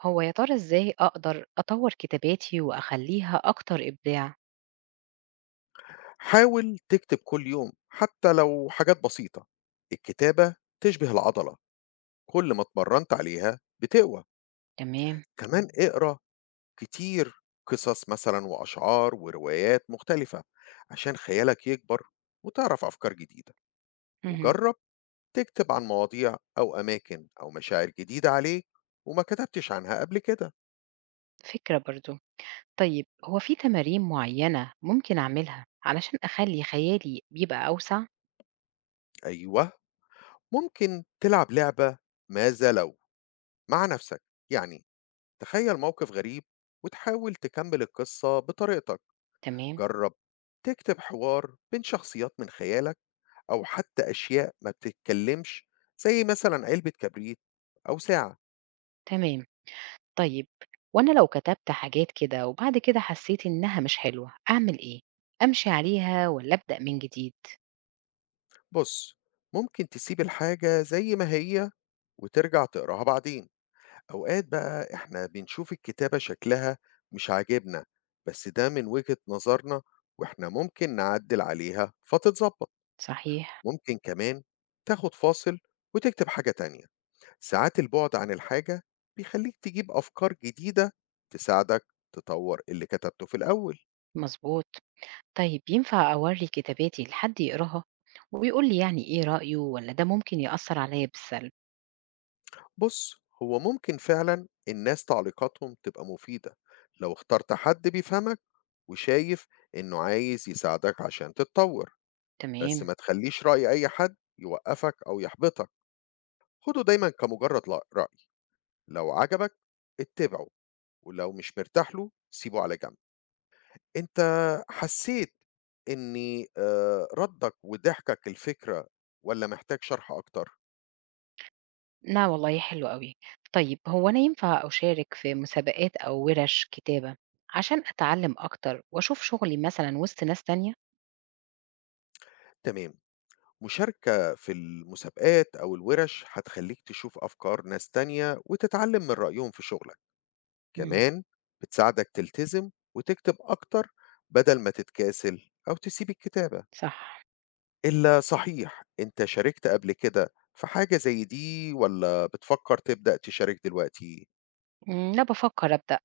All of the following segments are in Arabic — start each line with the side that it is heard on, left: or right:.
right: هو يا ترى إزاي أقدر أطوّر كتاباتي وأخلّيها أكتر إبداع؟
left: حاول تكتب كل يوم حتى لو حاجات بسيطة. الكتابة تشبه العضلة، كل ما اتمرنت عليها بتقوى.
right: تمام،
left: كمان اقرأ كتير، قصص مثلا وأشعار وروايات مختلفة، عشان خيالك يكبر وتعرف أفكار جديدة.
right: اهم،
left: وجرب تكتب عن مواضيع أو أماكن أو مشاعر جديدة عليك وما كتبتش عنها قبل كده.
right: فكرة برضه. طيب هو في تمارين معيّنة ممكن أعملها علشان أخلّي خيالي بيبقى أوسع؟
left: أيوه، ممكن تلعب لعبة ماذا لو مع نفسك، يعني تخيل موقف غريب وتحاول تكمل القصة بطريقتك.
right: تمام،
left: جرب تكتب حوار بين شخصيات من خيالك أو حتى أشياء ما بتتكلمش، زي مثلا علبة كبريت أو ساعة.
right: تمام. طيب وأنا لو كتبت حاجات كده وبعد كده حسّيت إنها مش حلوة، أعمل إيه؟ أمشي عليها والّا أبدأ من جديد؟
left: بص، ممكن تسيب الحاجة زي ما هي وترجع تقراها بعدين. أوقات بقى إحنا بنشوف الكتابة شكلها مش عاجبنا، بس ده من وجهة نظرنا، وإحنا ممكن نعدل عليها فتتظبط.
right: صحيح،
left: ممكن كمان تاخد فاصل وتكتب حاجة تانية، ساعات البعد عن الحاجة بيخليك تجيب أفكار جديدة تساعدك تطور اللي كتبته في الأول.
right: مضبوط. طيب ينفع أورّي كتاباتي لحد يقراها ويقول لي يعني إيه رأيه والّا ده ممكن يأثّر عليّا بالسلب؟
left: بص، هو ممكن فعلا الناس تعليقاتهم تبقى مفيدة لو اخترت حد بيفهمك وشايف إنه عايز يساعدك عشان تتطور. بس
right: تمام.
left: ما تخليش رأي أي حد يوقفك أو يحبطك، خده دايما كمجرد رأي، لو عجبك اتبعه، ولو مش مرتاح له سيبه على جنب. أنت حسّيت إن ردّك وضحكك الفكرة والّا محتاج شرح أكتر؟
right: لا والله حلو أوي. طيب هو أنا ينفع أشارك في مسابقات أو ورش كتابة عشان أتعلم أكتر وأشوف شغلي مثلًا وسط ناس تانية؟
left: تمام. مشاركة في المسابقات أو الوِرش هتخلّيك تشوف أفكار ناس تانية وتتعلّم من رأيهم في شغلك.
right: مم،
left: كمان بتساعدك تلتزم وتكتب أكتر بدل ما تتكاسل أو تسيب الكتابة.
right: صح.
left: إلا صحيح، أنت شاركت قبل كده في حاجة زي دي والّا بتفكّر تبدأ تشارك دلوقتي؟
right: إمم، أنا بافكر أبدأ،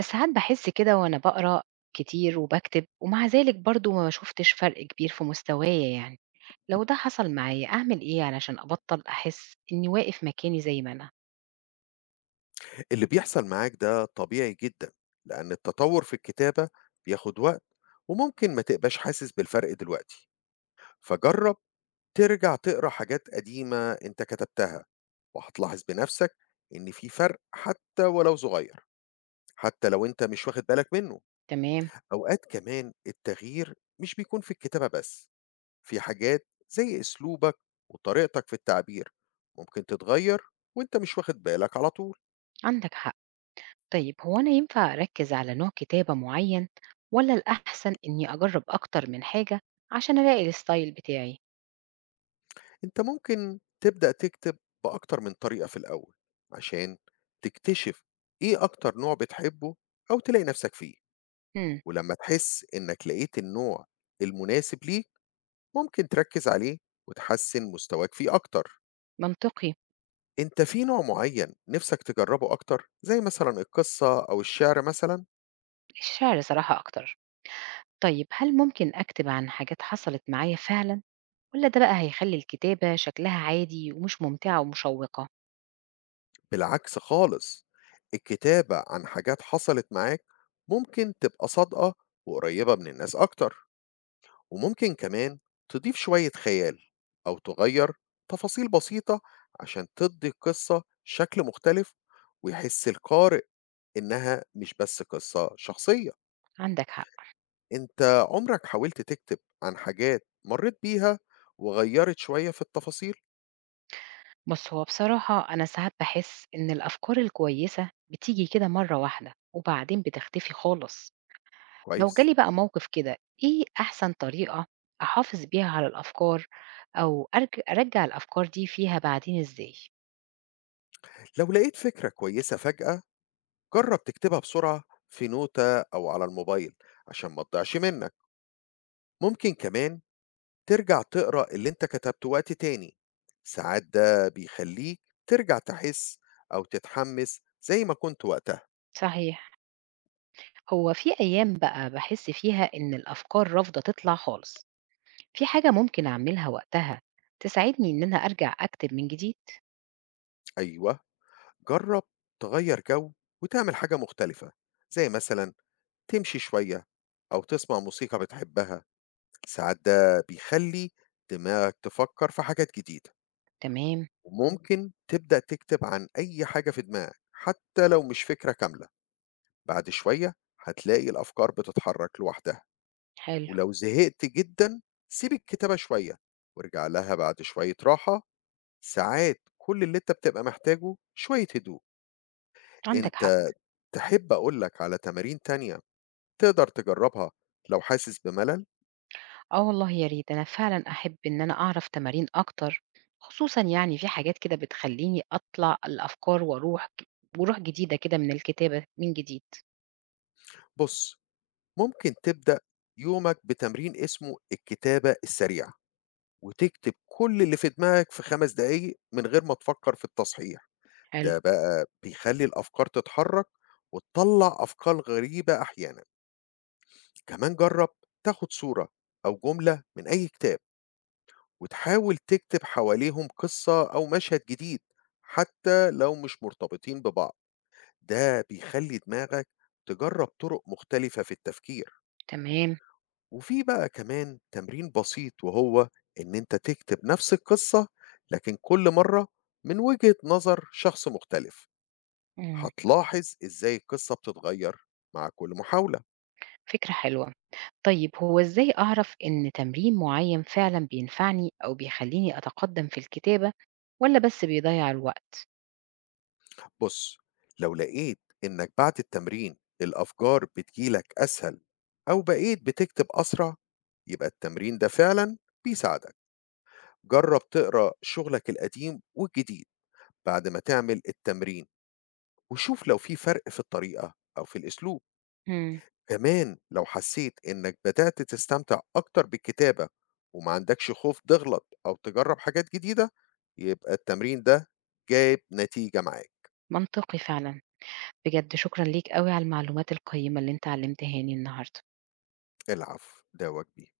right: ساعات باحس كده وأنا باقرا كتير وباكتب ومع ذلك برضه ما شُفتش فرق كبير في مستوايا يعني، لو ده حصل معايا أعمل إيه علشان أبطّل أحس إني واقف مكاني زي ما أنا؟
left: اللي بيحصل معاك ده طبيعي جدًا، لأن التطوّر في الكتابة بياخد وقت، وممكن ما تبقاش حاسس بالفرق دلوقتي، فجرّب ترجع تقرا حاجات قديمة أنت كتبتها، وهتلاحظ بنفسك إن في فرق حتى ولو صغير، حتى لو أنت مش واخد بالك منه.
right: تمام.
left: أوقات كمان التغيير مش بيكون في الكتابة بس، في حاجات زي أسلوبك وطريقتك في التعبير ممكن تتغيّر وأنت مش واخد بالك على طول.
right: عندك حق. طيب هو أنا ينفع أركز على نوع كتابة معين ولا الأحسن إني أجرب أكتر من حاجة عشان ألاقي الستايل بتاعي؟
left: أنت ممكن تبدأ تكتب بأكتر من طريقة في الأول، عشان تكتشف إيه أكتر نوع بتحبه أو تلاقي نفسك فيه.
right: مم.
left: ولما تحس إنك لقيت النوع المناسب ليك، ممكن تركز عليه وتحسن مستواك فيه أكتر.
right: منطقي.
left: أنت في نوع معين نفسك تجربه أكتر، زي مثلا القصة أو الشعر مثلا؟
right: الشعر صراحة أكتر. طيب هل ممكن أكتب عن حاجات حصلت معايا فعلا ولا ده بقى هيخلي الكتابة شكلها عادي ومش ممتعة ومشوقة؟
left: بالعكس خالص، الكتابة عن حاجات حصلت معاك ممكن تبقى صادقة وقريبة من الناس أكتر. وممكن كمان تضيف شوية خيال أو تغير تفاصيل بسيطة عشان تدي القصة شكل مختلف، ويحس القارئ إنها مش بس قصة شخصية.
right: عندك حق.
left: أنت عمرك حاولت تكتب عن حاجات مريت بيها وغيرت شوية في التفاصيل؟
right: بص هو بصراحة أنا ساعات بحس إن الأفكار الكويسة بتيجي كده مرة واحدة وبعدين بتختفي خالص. لو
left: كويس.
right: جالي بقى موقف كده، إيه أحسن طريقة أحافظ بيها على الأفكار أو أرج أرجّع الأفكار دي فيها بعدين إزاي؟
left: لو لقيت فكرة كويسة فجأة، جرب تكتبها بسرعة في نوتة أو على الموبايل عشان ما تضيعش منك. ممكن كمان ترجع تقرا اللي أنت كتبته وقت تاني، ساعات ده بيخلّيك ترجع تحس أو تتحمس زي ما كنت وقتها.
right: صحيح. هو في أيام بقى باحس فيها إن الأفكار رافضة تطلع خالص، في حاجة ممكن أعملها وقتها تساعدني إن أنا أرجع أكتب من جديد؟
left: أيوه، جرّب تغيّر جو وتعمل حاجة مختلفة، زي مثلًا تمشي شوية أو تسمع موسيقى بتحبها، ساعات ده بيخلّي دماغك تفكّر في حاجات جديدة.
right: تمام،
left: وممكن تبدأ تكتب عن أي حاجة في دماغك، حتى لو مش فكرة كاملة، بعد شوية هتلاقي الأفكار بتتحرك لوحدها.
right: حلو،
left: ولو زهقت جدًا سيب الكتابة شوية وارجع لها بعد شوية راحة، ساعات كل اللي أنت بتبقى محتاجه شوية هدوء.
right: عندك حق،
left: أنت تحب أقول لك على تمارين تانية تقدر تجربها لو حاسس بملل؟
right: آه والله يا ريت، أنا فعلًا أحب إن أنا أعرف تمارين أكتر، خصوصًا يعني في حاجات كده بتخلّيني أطلع الأفكار وأروح بروح جديدة كده من الكتابة من جديد.
left: بُص، ممكن تبدأ يومك بتمرين اسمه الكتابة السريعة، وتكتب كل اللي في دماغك في 5 دقايق من غير ما تفكر في التصحيح.
right: حلو،
left: ده بقى بيخلّي الأفكار تتحرك وتطلّع أفكار غريبة أحيانًا. كمان جرب تاخد صورة أو جملة من أي كتاب وتحاول تكتب حواليهم قصة أو مشهد جديد، حتى لو مش مرتبطين ببعض. ده بيخلي دماغك تجرب طرق مختلفة في التفكير.
right: تمام،
left: وفي بقى كمان تمرين بسيط، وهو إن أنت تكتب نفس القصة لكن كل مرة من وجهة نظر شخص مختلف.
right: إمم،
left: هتلاحظ إزاي القصة بتتغير مع كل محاولة.
right: فكرة حلوة. طيب هو إزاي أعرف إن تمرين معيّن فعلًا بينفعني أو بيخلّيني أتقدّم في الكتابة والّا بس بيضيّع الوقت؟
left: بُص، لو لقيت إنك بعد التمرين الأفكار بتيجي لك أسهل أو بقيت بتكتب أسرع، يبقى التمرين ده فعلًا بيساعدك. جرّب تقرا شغلك القديم والجديد بعد ما تعمل التمرين وشوف لو في فرق في الطريقة أو في الأسلوب.
right: إمم،
left: كمان لو حسيت إنك بدأت تستمتع أكتر بالكتابة وما عندكش خوف تغلط أو تجرّب حاجات جديدة، يبقى التمرين ده جايب نتيجة معاك.
right: منطقي فعلًا. بجد شكرًا ليك أوي على المعلومات القيّمة اللي أنت علّمتهاني النهارده.
left: العفو، ده واجبي.